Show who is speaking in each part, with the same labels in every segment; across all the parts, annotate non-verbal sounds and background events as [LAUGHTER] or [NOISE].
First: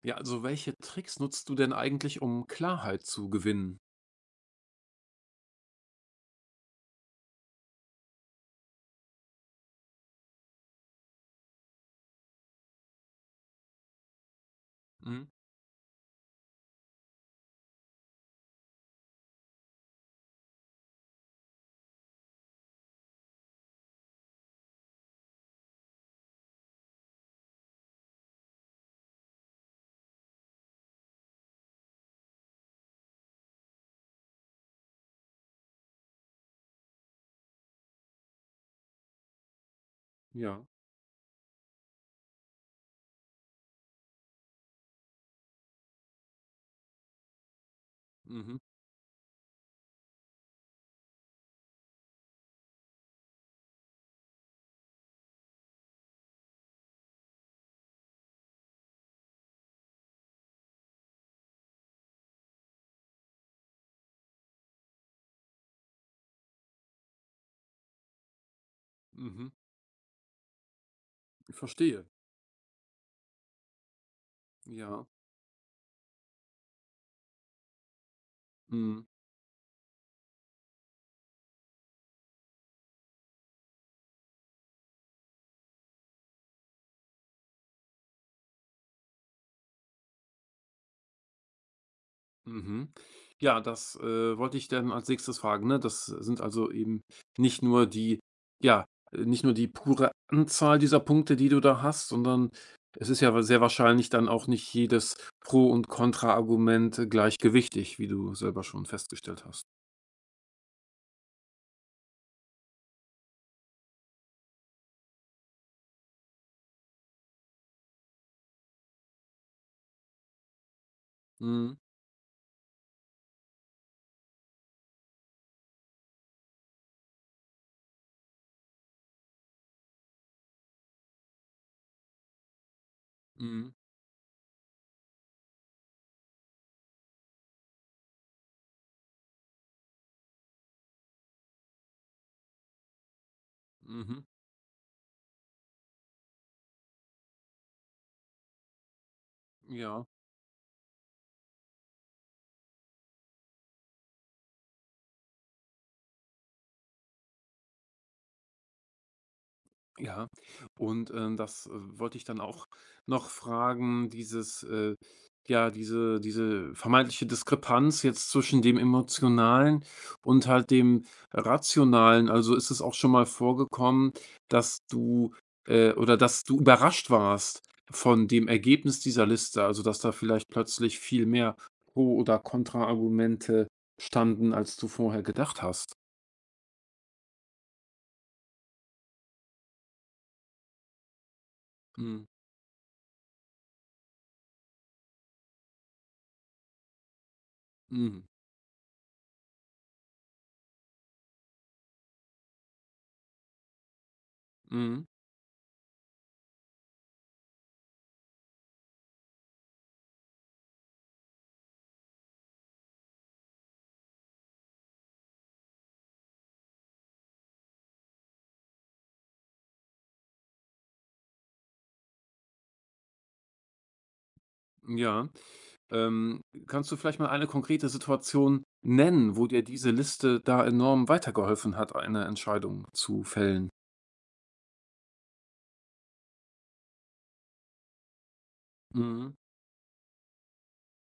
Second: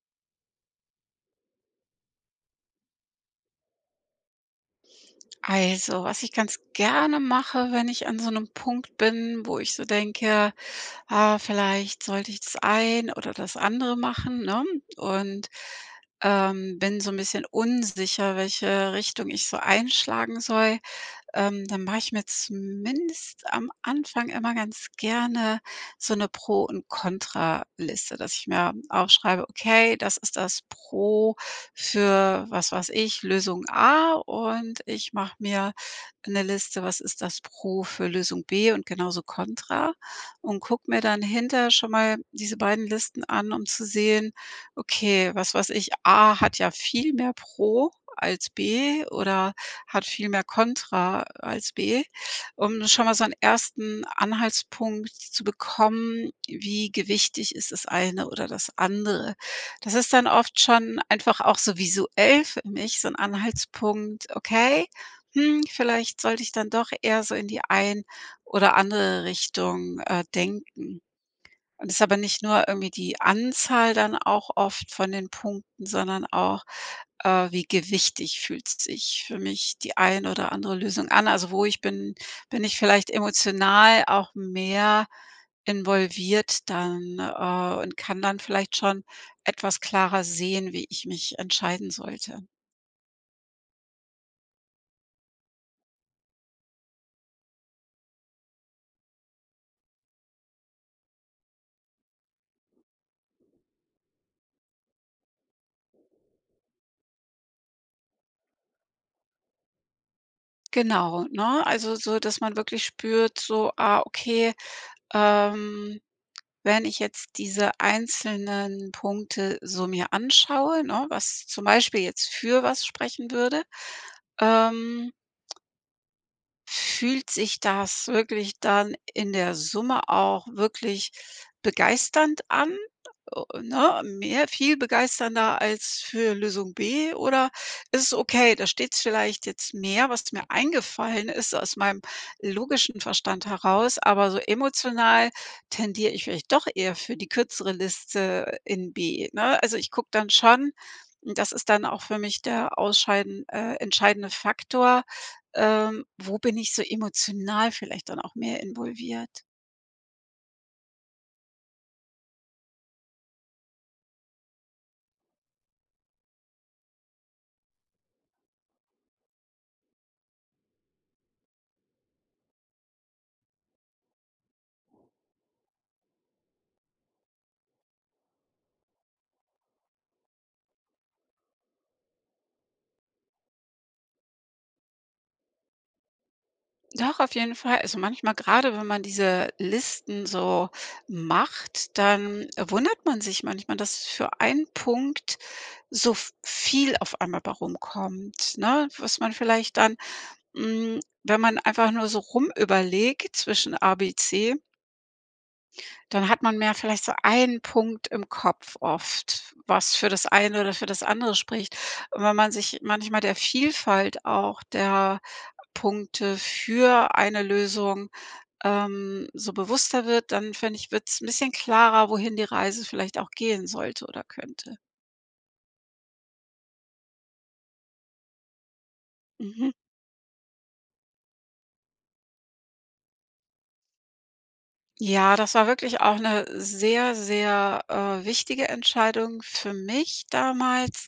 Speaker 1: Ja, also welche Tricks nutzt du denn eigentlich, um Klarheit zu gewinnen?
Speaker 2: Also, was ich ganz gerne mache, wenn ich an so einem Punkt bin, wo ich so denke: „Ah, vielleicht sollte ich das ein oder das andere machen“, ne?
Speaker 1: Mhm.
Speaker 2: Und, bin so ein bisschen unsicher, welche Richtung ich so einschlagen soll. Dann mache ich mir zumindest am Anfang immer ganz gerne so eine Pro und Kontraliste, dass ich mir aufschreibe: „Okay, das ist das Pro für was weiß ich, Lösung A“, und ich mache mir eine Liste, was ist das Pro für Lösung B und genauso Kontra, und
Speaker 1: Ja.
Speaker 2: gucke mir dann hinter schon mal diese beiden Listen an, um zu sehen, okay, was weiß ich, A hat ja viel mehr Pro als
Speaker 1: Mhm.
Speaker 2: B oder hat viel mehr Kontra als B, um schon mal so einen ersten Anhaltspunkt zu bekommen, wie gewichtig ist das eine oder das andere. Das ist dann oft schon einfach auch so visuell für mich so ein Anhaltspunkt: „Okay, hm, vielleicht sollte ich dann doch eher so in die ein oder andere
Speaker 1: Mhm.
Speaker 2: Richtung, denken.“
Speaker 1: Ich
Speaker 2: Und ist
Speaker 1: verstehe.
Speaker 2: aber nicht nur irgendwie die Anzahl dann auch oft
Speaker 1: Ja.
Speaker 2: von den Punkten, sondern auch, wie gewichtig fühlt
Speaker 1: Mhm.
Speaker 2: sich für mich die ein oder andere Lösung an? Also, wo ich bin bin ich vielleicht emotional auch mehr involviert dann, und kann dann vielleicht schon etwas klarer sehen, wie ich mich entscheiden sollte.
Speaker 1: Mhm. Ja, das, wollte ich dann als Nächstes fragen, ne? Das sind also eben nicht nur die ja, nicht nur die pure Anzahl dieser Punkte, die du da hast, sondern es ist ja wa sehr wahrscheinlich dann auch nicht jedes Pro und Kontraargument gleich gewichtig, wie du selber schon festgestellt hast.
Speaker 2: Genau, ne? Also, so, dass man wirklich spürt so: „Ah, okay, ähm“ wenn ich jetzt diese einzelnen Punkte so mir anschaue, ne, was zum
Speaker 1: Mhm.
Speaker 2: Beispiel jetzt für was sprechen würde, ähm fühlt sich das wirklich dann in der Summe auch wirklich begeisternd an?
Speaker 1: Mhm.
Speaker 2: Ne, mehr viel begeisternder als für Lösung B, oder ist es okay, da steht vielleicht jetzt mehr, was mir eingefallen ist aus meinem logischen Verstand heraus,
Speaker 1: Mhm.
Speaker 2: aber so emotional tendiere ich vielleicht doch eher für die kürzere Liste in B, ne? Also, ich
Speaker 1: Ja.
Speaker 2: gucke dann schon, und das ist dann auch für mich der ausscheiden entscheidende Faktor, wo bin ich so emotional vielleicht dann auch mehr involviert?
Speaker 1: Ja, und, das, wollte ich dann auch noch fragen, dieses, ja, diese vermeintliche Diskrepanz jetzt zwischen dem Emotionalen und halt dem Rationalen. Also, ist es auch schon mal vorgekommen, dass du, oder dass du überrascht warst von dem Ergebnis dieser Liste? Also, dass da vielleicht plötzlich viel mehr Pro oder kontra Argumente standen, als du vorher gedacht hast?
Speaker 2: Doch, auf jeden Fall. Also manchmal, gerade wenn man diese Listen so macht,
Speaker 1: Mhm,
Speaker 2: dann wundert man sich manchmal, dass für einen Punkt so v viel auf einmal bei
Speaker 1: mhm,
Speaker 2: rumkommt, ne? Was man vielleicht dann, hm, wenn man einfach nur so rumüberlegt zwischen A, B, C,
Speaker 1: mhm,
Speaker 2: dann hat man mehr vielleicht so einen Punkt im Kopf oft, was für das eine oder für das andere spricht. Und wenn man sich manchmal der Vielfalt auch der Punkte für eine Lösung, so bewusster wird, dann finde ich, wird es ein bisschen klarer, wohin die Reise vielleicht auch gehen sollte oder könnte.
Speaker 1: ja. Kannst du vielleicht mal eine konkrete Situation nennen, wo dir
Speaker 2: Mhm.
Speaker 1: diese Liste da enorm weitergeholfen hat, eine Entscheidung zu fällen?
Speaker 2: Ja, das war wirklich auch eine sehr, sehr, wichtige
Speaker 1: Mhm.
Speaker 2: Entscheidung für mich damals.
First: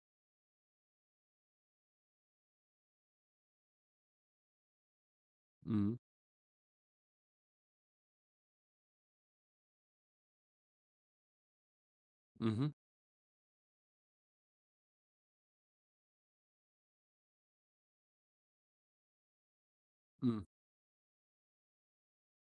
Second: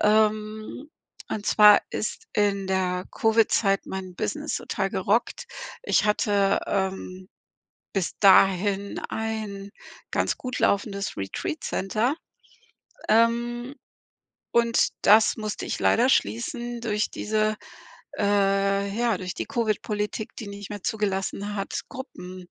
Speaker 2: Ähm, und zwar ist in der Covid-Zeit mein Business total gerockt.
Speaker 1: Mhm.
Speaker 2: Ich hatte bis dahin ein ganz gut laufendes Retreat Center,
Speaker 1: Mhm.
Speaker 2: ähm, und das musste ich leider schließen durch diese ja, durch die Covid-Politik,
Speaker 1: Mhm.
Speaker 2: die nicht mehr zugelassen hat, Gruppen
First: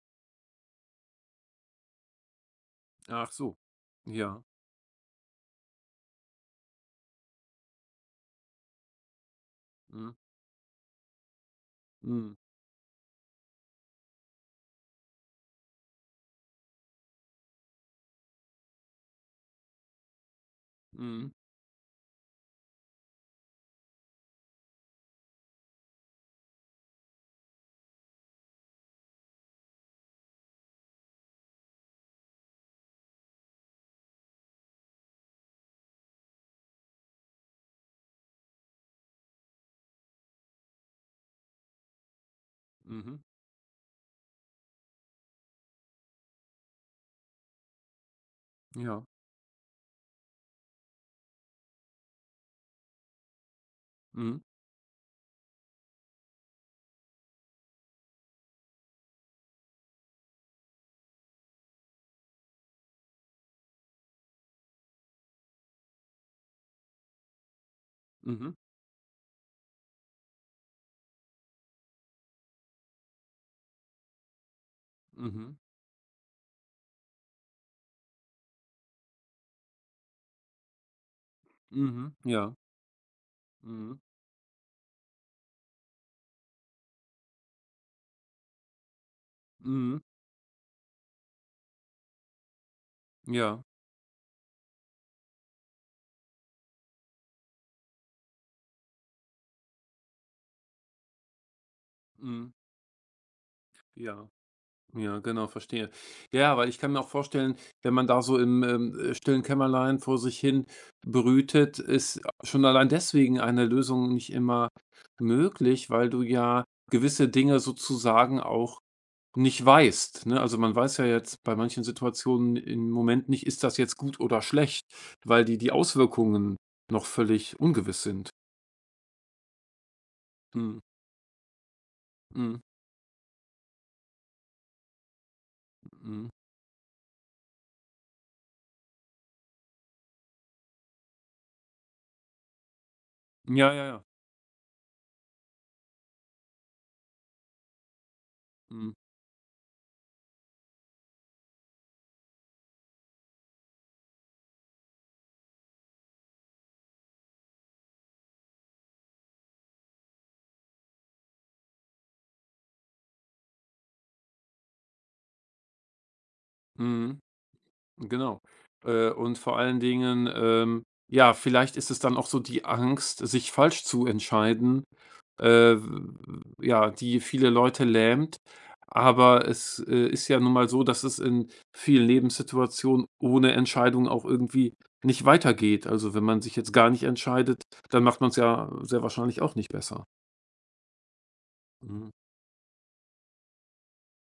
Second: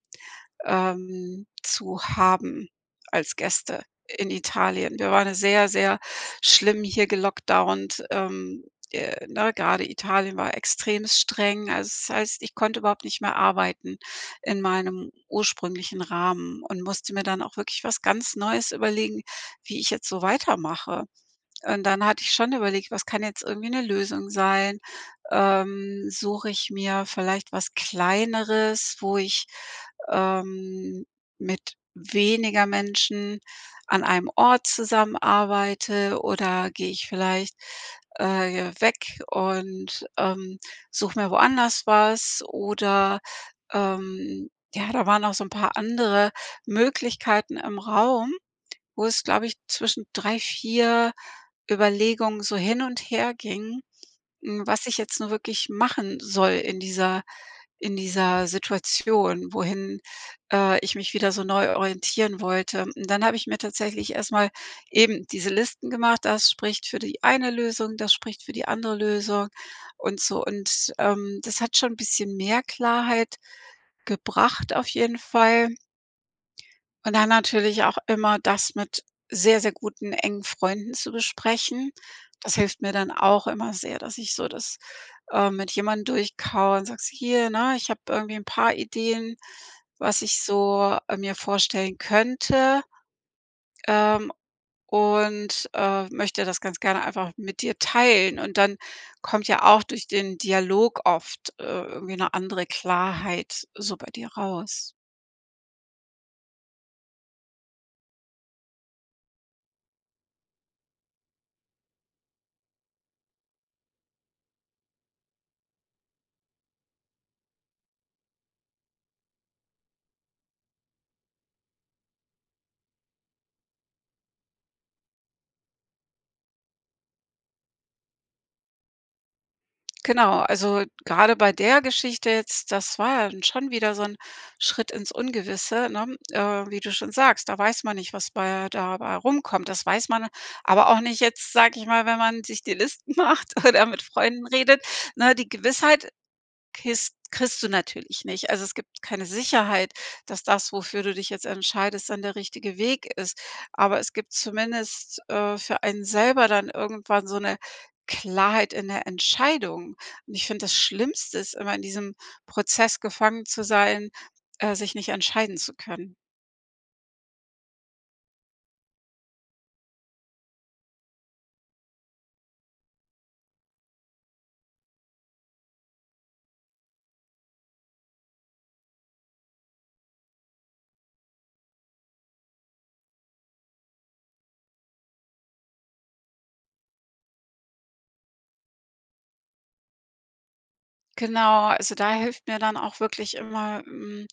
Speaker 2: ähm, zu haben
Speaker 1: Ach
Speaker 2: als
Speaker 1: so.
Speaker 2: Gäste in
Speaker 1: Ja.
Speaker 2: Italien. Wir waren ja sehr, sehr schlimm hier gelockdownt. Ne, grade
Speaker 1: Mhm.
Speaker 2: Italien war extrem streng. Also, das
Speaker 1: Mhm.
Speaker 2: heißt, ich konnte überhaupt nicht mehr arbeiten in meinem ursprünglichen Rahmen und musste mir dann auch wirklich was ganz Neues überlegen, wie ich jetzt so weitermache.
Speaker 1: Mhm.
Speaker 2: Und dann hatte ich schon überlegt, was kann jetzt irgendwie 'ne Lösung sein? Suche ich mir vielleicht was Kleineres, wo ich, ähm, mit weniger Menschen an einem Ort zusammenarbeite, oder gehe ich vielleicht, weg und, suche mir woanders was,
Speaker 1: Mhm.
Speaker 2: oder, ähm ja, da waren auch so 'n paar andere Möglichkeiten im Raum,
Speaker 1: Ja.
Speaker 2: wo es, glaube ich, zwischen 3 4 Überlegungen so hin und her ging,
Speaker 1: Mhm.
Speaker 2: hm, was ich jetzt nur wirklich machen soll in dieser Situation, wohin, ich mich wieder so neu orientieren wollte. Und dann habe ich mir tatsächlich erst mal eben diese Listen gemacht. Das spricht für die eine Lösung, das spricht für
Speaker 1: Mhm.
Speaker 2: die andere Lösung und so. Und das hat schon ein bisschen mehr Klarheit gebracht auf jeden
Speaker 1: Mhm.
Speaker 2: Fall. Und dann natürlich auch immer das mit sehr, sehr guten, engen Freunden zu besprechen.
Speaker 1: Mhm.
Speaker 2: Das
Speaker 1: Ja.
Speaker 2: hilft mir dann auch immer sehr,
Speaker 1: Mhm.
Speaker 2: dass ich so das, mit jemandem durchkaue und sagst: „Hier, ne, ich habe irgendwie ein paar Ideen,
Speaker 1: Mhm.
Speaker 2: was ich so, mir vorstellen könnte,
Speaker 1: Ja.
Speaker 2: ähm, und möchte das ganz gerne einfach mit dir teilen.“ Und dann kommt ja auch durch den Dialog oft, irgendwie eine
Speaker 1: Mhm.
Speaker 2: andere Klarheit so bei
Speaker 1: Ja.
Speaker 2: dir raus.
Speaker 1: Ja, genau, verstehe. Ja, weil ich kann mir auch vorstellen, wenn man da so im, stillen Kämmerlein vor sich hin brütet, ist schon allein deswegen eine Lösung nicht immer möglich, weil du ja gewisse Dinge sozusagen auch nicht weißt, ne? Also, man weiß ja jetzt bei manchen Situationen im Moment nicht, ist das jetzt gut oder schlecht, weil die Auswirkungen noch völlig ungewiss sind.
Speaker 2: Genau,
Speaker 1: Mhm,
Speaker 2: also gerade bei der Geschichte
Speaker 1: mhm,
Speaker 2: jetzt, das war ja dann schon wieder so 'n Schritt ins Ungewisse, ne?
Speaker 1: mhm.
Speaker 2: Wie du schon sagst, da weiß man nicht, was bei dabei rumkommt. Das weiß man aber auch nicht jetzt, sage ich mal, wenn man sich die Listen [LAUGHS] macht
Speaker 1: Ja, ja,
Speaker 2: oder mit
Speaker 1: ja.
Speaker 2: Freunden redet, ne? Die Gewissheit Kist kriegst du natürlich nicht. Also, es
Speaker 1: Mhm,
Speaker 2: gibt keine Sicherheit, dass das, wofür du dich jetzt entscheidest, dann der richtige Weg ist. Aber es gibt zumindest, für einen selber dann irgendwann so eine Klarheit in der Entscheidung. Und ich finde, das Schlimmste ist immer, in diesem Prozess gefangen zu sein, sich nicht entscheiden zu können.
Speaker 1: mhm. Genau. Und vor allen Dingen, ja, vielleicht ist es dann auch so die Angst, sich falsch zu entscheiden, äh, ja, die viele Leute lähmt. Aber es ist ja nun mal so, dass es in vielen Lebenssituationen ohne Entscheidung auch irgendwie nicht weitergeht. Also wenn man sich jetzt gar nicht entscheidet, dann macht man es ja sehr wahrscheinlich auch nicht besser.
Speaker 2: Genau, also
Speaker 1: Mhm.
Speaker 2: da hilft mir dann auch wirklich immer, hm,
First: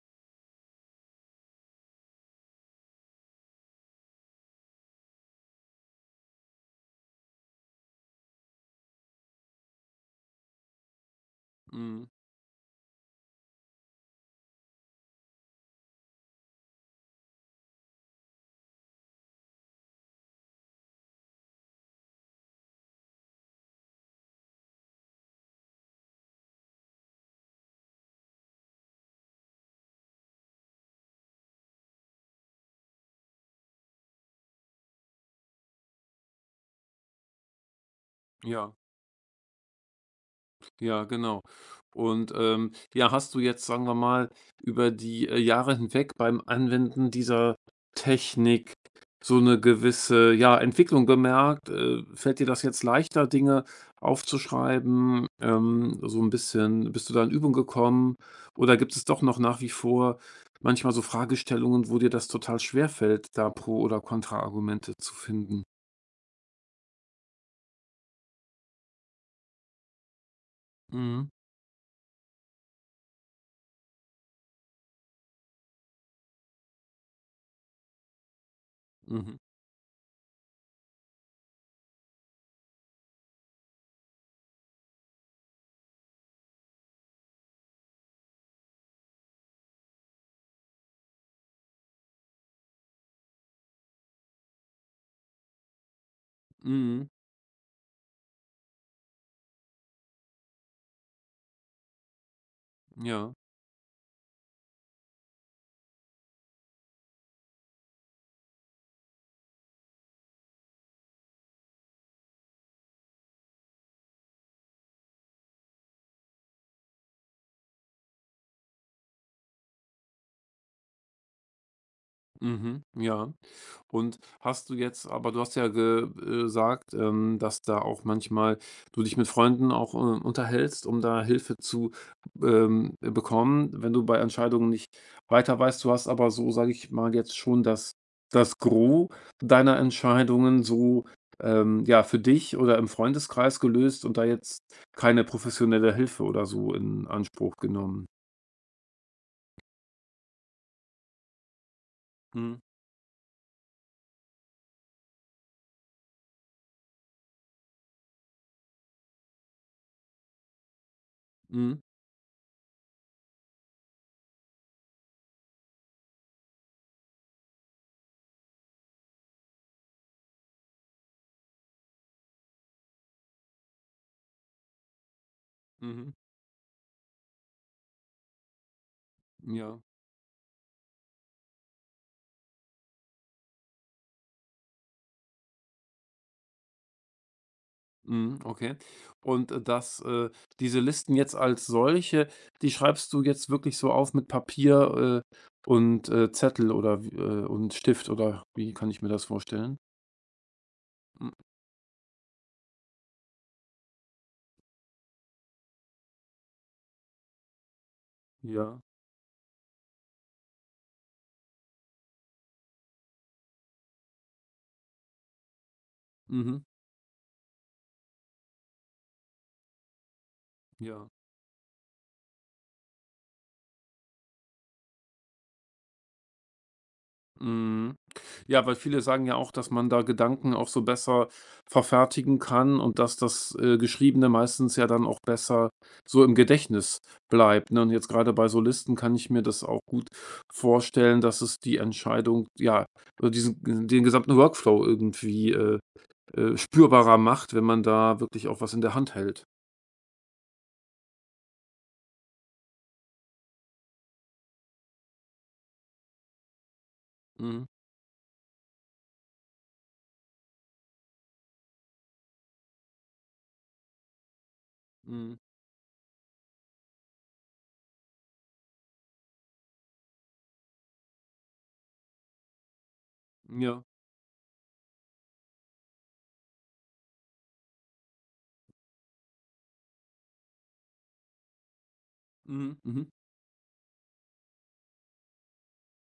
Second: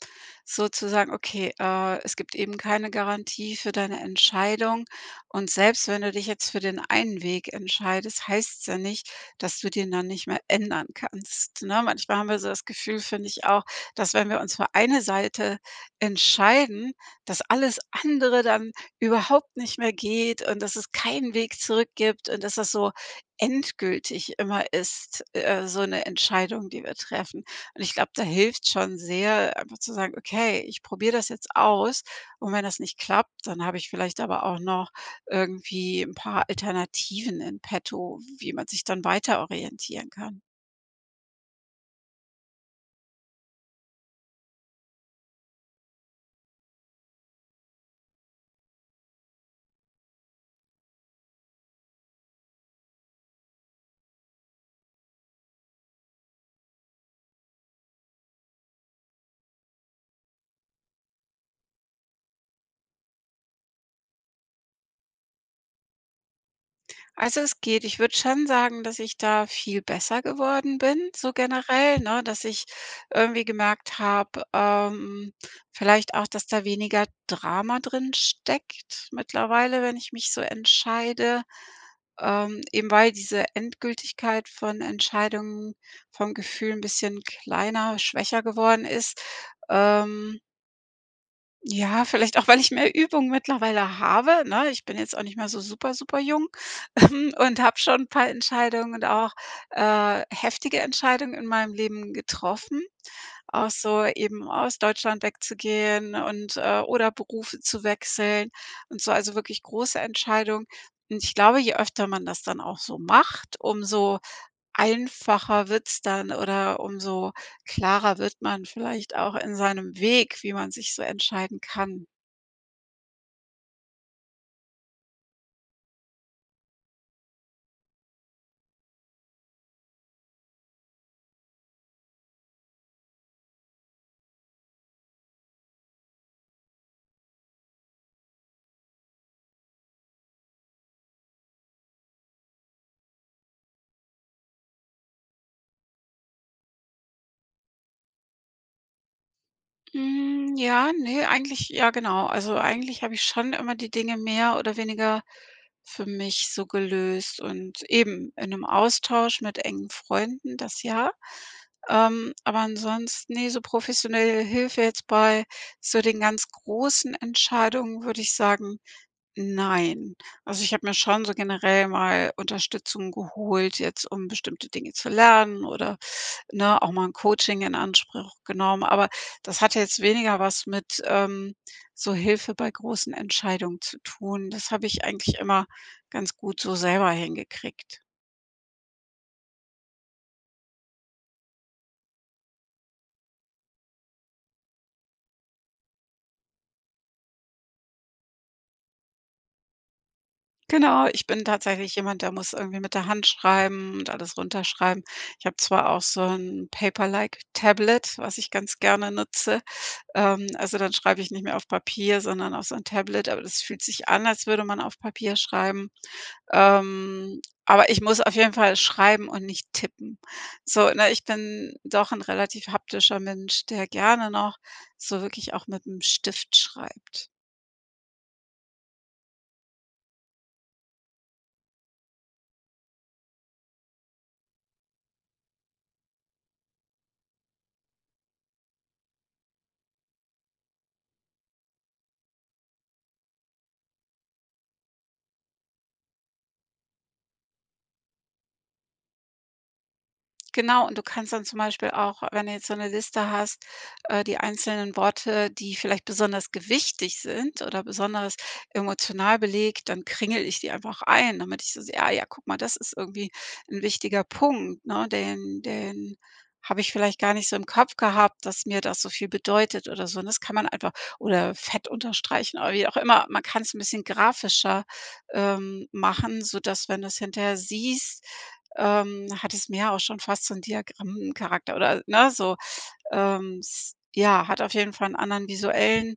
Speaker 2: so zu sagen: „Okay, es gibt eben keine Garantie für deine Entscheidung, und selbst wenn du dich jetzt für den einen Weg entscheidest, heißt es ja nicht, dass du den dann nicht mehr ändern kannst“, ne?
Speaker 1: Mhm.
Speaker 2: Manchmal haben wir so das Gefühl, finde ich auch, dass wenn wir uns für eine Seite entscheiden, dass alles andere dann überhaupt nicht mehr geht und dass es keinen Weg zurück gibt und dass das so endgültig immer ist, so eine Entscheidung, die wir treffen. Und ich glaube, da hilft schon sehr, einfach zu sagen: „Okay, ich probiere das jetzt aus, und wenn das nicht klappt, dann habe ich vielleicht aber auch noch irgendwie ein paar Alternativen in petto, wie man
Speaker 1: Ja.
Speaker 2: sich dann weiter orientieren kann.“
Speaker 1: Ja, genau. Und, ja, hast du jetzt, sagen wir mal, über die, Jahre hinweg beim Anwenden dieser Technik so eine gewisse, ja, Entwicklung gemerkt? Fällt dir das jetzt leichter, Dinge aufzuschreiben? So ein bisschen bist du da in Übung gekommen? Oder gibt es doch noch nach wie vor manchmal so Fragestellungen, wo dir das total schwer fällt, da Pro oder Kontraargumente zu finden?
Speaker 2: Also, es geht. Ich würde schon sagen, dass ich da viel besser geworden bin,
Speaker 1: Mhm.
Speaker 2: so generell, ne, dass ich irgendwie gemerkt habe, vielleicht auch, dass da weniger Drama drin steckt
Speaker 1: Mhm.
Speaker 2: mittlerweile, wenn ich mich so entscheide, eben weil diese Endgültigkeit von Entscheidungen vom Gefühl ein bisschen kleiner, schwächer geworden ist. Ähm ja, vielleicht auch, weil ich mehr Übung mittlerweile habe, ne? Ich bin jetzt auch nicht mehr so super, super jung,
Speaker 1: Mhm.
Speaker 2: [LAUGHS] und habe schon 'n paar Entscheidungen und auch, heftige Entscheidungen in meinem Leben getroffen.
Speaker 1: Ja.
Speaker 2: Auch so eben aus Deutschland wegzugehen und, oder Berufe zu wechseln und so, also wirklich große Entscheidungen. Und ich glaube, je öfter man das dann auch so macht, umso einfacher wird's dann, oder umso klarer wird man vielleicht auch in seinem Weg, wie man sich so entscheiden kann.
Speaker 1: Mhm. Ja. Und hast du jetzt aber du hast ja ge gesagt, dass da auch manchmal du dich mit Freunden auch, unterhältst, um da Hilfe zu, bekommen, wenn du bei Entscheidungen nicht weiter weißt. Du hast aber so, sage ich mal, jetzt schon das Gros deiner Entscheidungen so, ja, für dich oder im Freundeskreis gelöst und da jetzt keine professionelle Hilfe oder so in Anspruch genommen.
Speaker 2: Hm, ja, ne, eigentlich ja genau. Also,
Speaker 1: Mhm,
Speaker 2: eigentlich habe ich schon immer die Dinge mehr oder weniger für mich so gelöst und eben in 'nem Austausch mit engen Freunden, das ja.
Speaker 1: mhm,
Speaker 2: Aber ansonsten, ne, so professionelle Hilfe jetzt bei so den ganz großen Entscheidungen, würde ich sagen nein. Also, ich habe mir schon so generell mal Unterstützung geholt, jetzt um bestimmte Dinge zu lernen, oder,
Speaker 1: mhm,
Speaker 2: ne, auch mal ein Coaching in Anspruch genommen. Aber das
Speaker 1: ja.
Speaker 2: hatte jetzt weniger was mit, so Hilfe bei großen Entscheidungen zu tun. Das habe ich eigentlich immer ganz gut so selber hingekriegt.
Speaker 1: Mhm, okay. Und, das diese Listen jetzt als solche, die schreibst du jetzt wirklich so auf mit Papier, und, Zettel oder w und Stift oder wie kann ich mir das vorstellen?
Speaker 2: Genau, ich
Speaker 1: Hm,
Speaker 2: bin tatsächlich jemand, der muss irgendwie mit der Hand schreiben und alles runterschreiben. Ich habe zwar auch so ein Paper-like Tablet, was ich ganz
Speaker 1: ja.
Speaker 2: gerne nutze. Also, dann schreibe ich nicht mehr auf Papier, sondern auf so ein Tablet, aber das fühlt sich an, als würde man auf Papier schreiben.
Speaker 1: Mhm.
Speaker 2: Aber ich muss auf jeden Fall schreiben und nicht tippen. So,
Speaker 1: Ja.
Speaker 2: ne, ich bin doch ein relativ haptischer Mensch, der gerne noch so wirklich auch mit dem Stift schreibt.
Speaker 1: Mhm. Ja, weil viele sagen ja auch, dass man da Gedanken auch so besser verfertigen kann und dass das, Geschriebene meistens ja dann auch besser so im Gedächtnis bleibt, ne? Und jetzt gerade bei Solisten kann ich mir das auch gut vorstellen, dass es die Entscheidung, ja, oder diesen den gesamten Workflow irgendwie, spürbarer macht, wenn man da wirklich auch was in der Hand hält.
Speaker 2: Genau, und du kannst dann zum Beispiel auch, wenn du jetzt so eine Liste hast, die einzelnen Worte, die vielleicht besonders gewichtig sind
Speaker 1: Mhm,
Speaker 2: oder besonders emotional belegt, dann kringel ich die einfach ein, damit ich so sehe: „Ah ja, guck mal, das ist irgendwie ein wichtiger Punkt, ne?
Speaker 1: mhm,
Speaker 2: Den habe ich vielleicht gar nicht so im Kopf gehabt, dass mir das so viel bedeutet oder so.“ Und das kann man einfach oder fett unterstreichen oder wie auch immer. Man kann es ein
Speaker 1: ja,
Speaker 2: bisschen grafischer, machen, sodass, wenn du es hinterher siehst, hat es mehr auch schon fast so 'n Diagrammcharakter, oder, ne, so,
Speaker 1: mhm, mhm.
Speaker 2: s ja, hat auf jeden Fall 'n anderen visuellen,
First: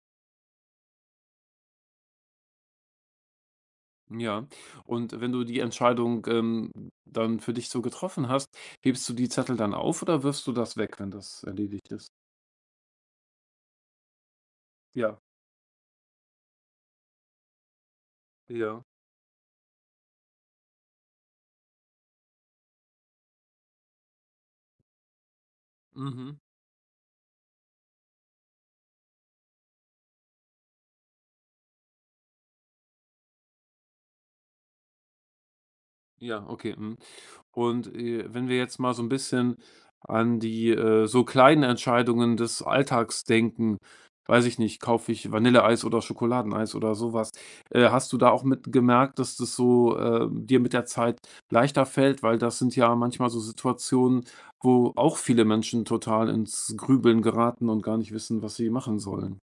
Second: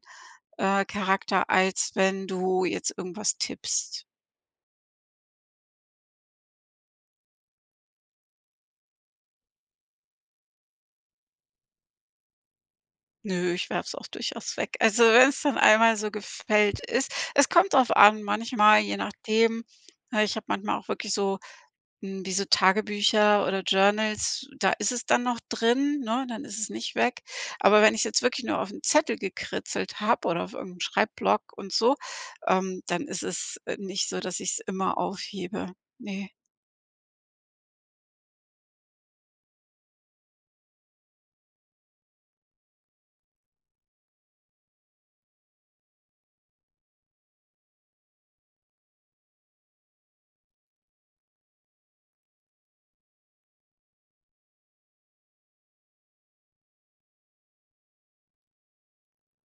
Speaker 2: Charakter, als wenn du jetzt irgendwas tippst.
Speaker 1: Ja, und wenn du die Entscheidung, dann für dich so getroffen hast, hebst du die Zettel dann auf oder wirfst du das weg, wenn das erledigt ist?
Speaker 2: Nö, ich werfe es auch durchaus weg. Also,
Speaker 1: Ja,
Speaker 2: wenn's dann einmal so gefällt ist, es kommt drauf an, manchmal,
Speaker 1: ja.
Speaker 2: je nachdem, ne, ich habe manchmal auch wirklich so, hm, wie so Tagebücher oder Journals, da ist es dann noch drin, ne?
Speaker 1: Mhm.
Speaker 2: Dann ist es nicht weg. Aber wenn ich's jetzt wirklich nur auf 'n Zettel gekritzelt habe oder auf irgend 'n Schreibblock und so, dann ist es, nicht so, dass ich's immer aufhebe. Ne.
Speaker 1: Ja, okay, mhm. Und, wenn wir jetzt mal so ein bisschen an die, so kleinen Entscheidungen des Alltags denken, weiß ich nicht, kaufe ich Vanilleeis oder Schokoladeneis oder sowas? Hast du da auch mit gemerkt, dass das so, dir mit der Zeit leichter fällt? Weil das sind ja manchmal so Situationen, wo auch viele Menschen total ins Grübeln geraten und gar nicht wissen, was sie machen sollen.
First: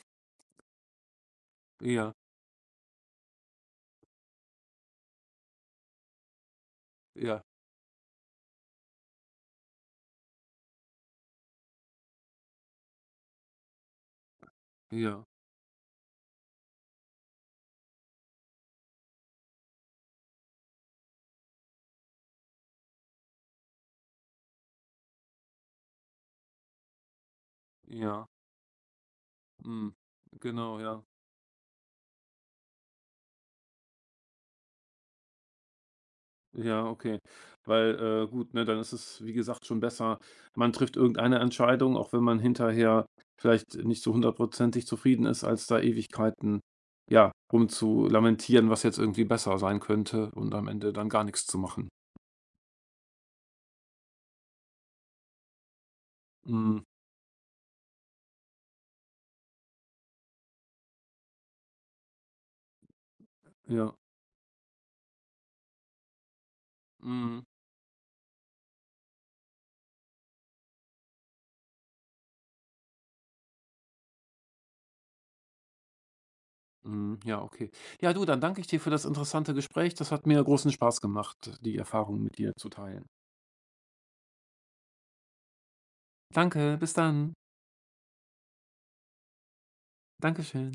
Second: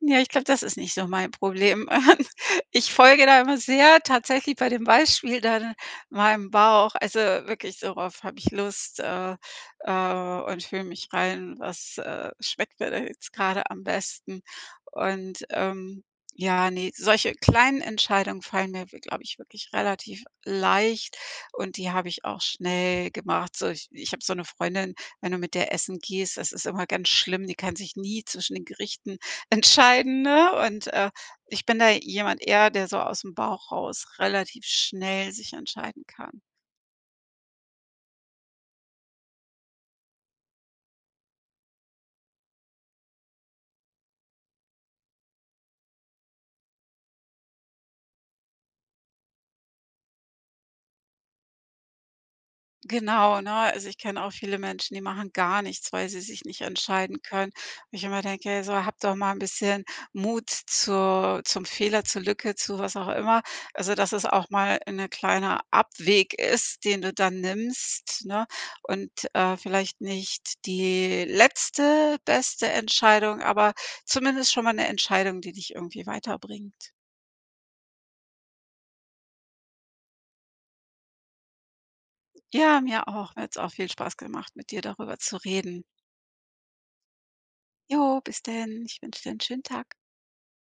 Speaker 2: Ja, ich glaube, das ist nicht so mein Problem.
Speaker 1: Ja,
Speaker 2: [LAUGHS] Ich folge da immer sehr tatsächlich bei dem Beispiel dann meinem Bauch. Also,
Speaker 1: ja,
Speaker 2: wirklich, worauf habe ich Lust, und fühle mich rein, was, schmeckt mir da jetzt gerade am besten.
Speaker 1: ja,
Speaker 2: Und ja, ne, solche kleinen Entscheidungen fallen mir, glaube ich, wirklich relativ leicht, und die habe ich auch schnell gemacht. So, ich habe so eine Freundin, wenn du mit der essen gehst, das ist immer ganz schlimm, die kann sich nie
Speaker 1: ja.
Speaker 2: zwischen den Gerichten
Speaker 1: Mhm.
Speaker 2: entscheiden, ne?
Speaker 1: Genau,
Speaker 2: Und,
Speaker 1: ja.
Speaker 2: ich bin da jemand eher, der so aus dem Bauch raus relativ schnell sich entscheiden kann.
Speaker 1: Ja, okay. Weil, gut, ne, dann ist es, wie gesagt, schon besser, man trifft irgendeine Entscheidung, auch wenn man hinterher vielleicht nicht so hundertprozentig zufrieden ist, als da Ewigkeiten, ja, rum zu lamentieren, was jetzt irgendwie besser sein könnte und am Ende dann gar nichts zu machen.
Speaker 2: Genau, ne? Also, ich kenne auch viele Menschen, die machen gar nichts, weil sie sich nicht
Speaker 1: Mhm,
Speaker 2: entscheiden können. Wo ich immer denke: „Ey, so habt doch mal ein bisschen Mut zur zum Fehler, zur Lücke, zu was auch immer.“
Speaker 1: ja.
Speaker 2: Also, dass es auch mal 'ne kleiner Abweg ist, den du dann
Speaker 1: Mhm,
Speaker 2: nimmst, ne? Und, vielleicht nicht die letzte beste Entscheidung, aber zumindest schon mal eine Entscheidung, die dich irgendwie weiterbringt.
Speaker 1: mhm, ja, okay. Ja, du, dann danke ich dir für das interessante Gespräch. Das hat mir großen Spaß gemacht, die Erfahrungen mit dir zu
Speaker 2: Ja,
Speaker 1: teilen.
Speaker 2: mir auch. Mir hat es auch viel Spaß gemacht, mit dir darüber zu reden.
Speaker 1: Danke, bis dann.
Speaker 2: Jo, bis denn. Ich wünsche dir einen schönen Tag.
Speaker 1: Dankeschön.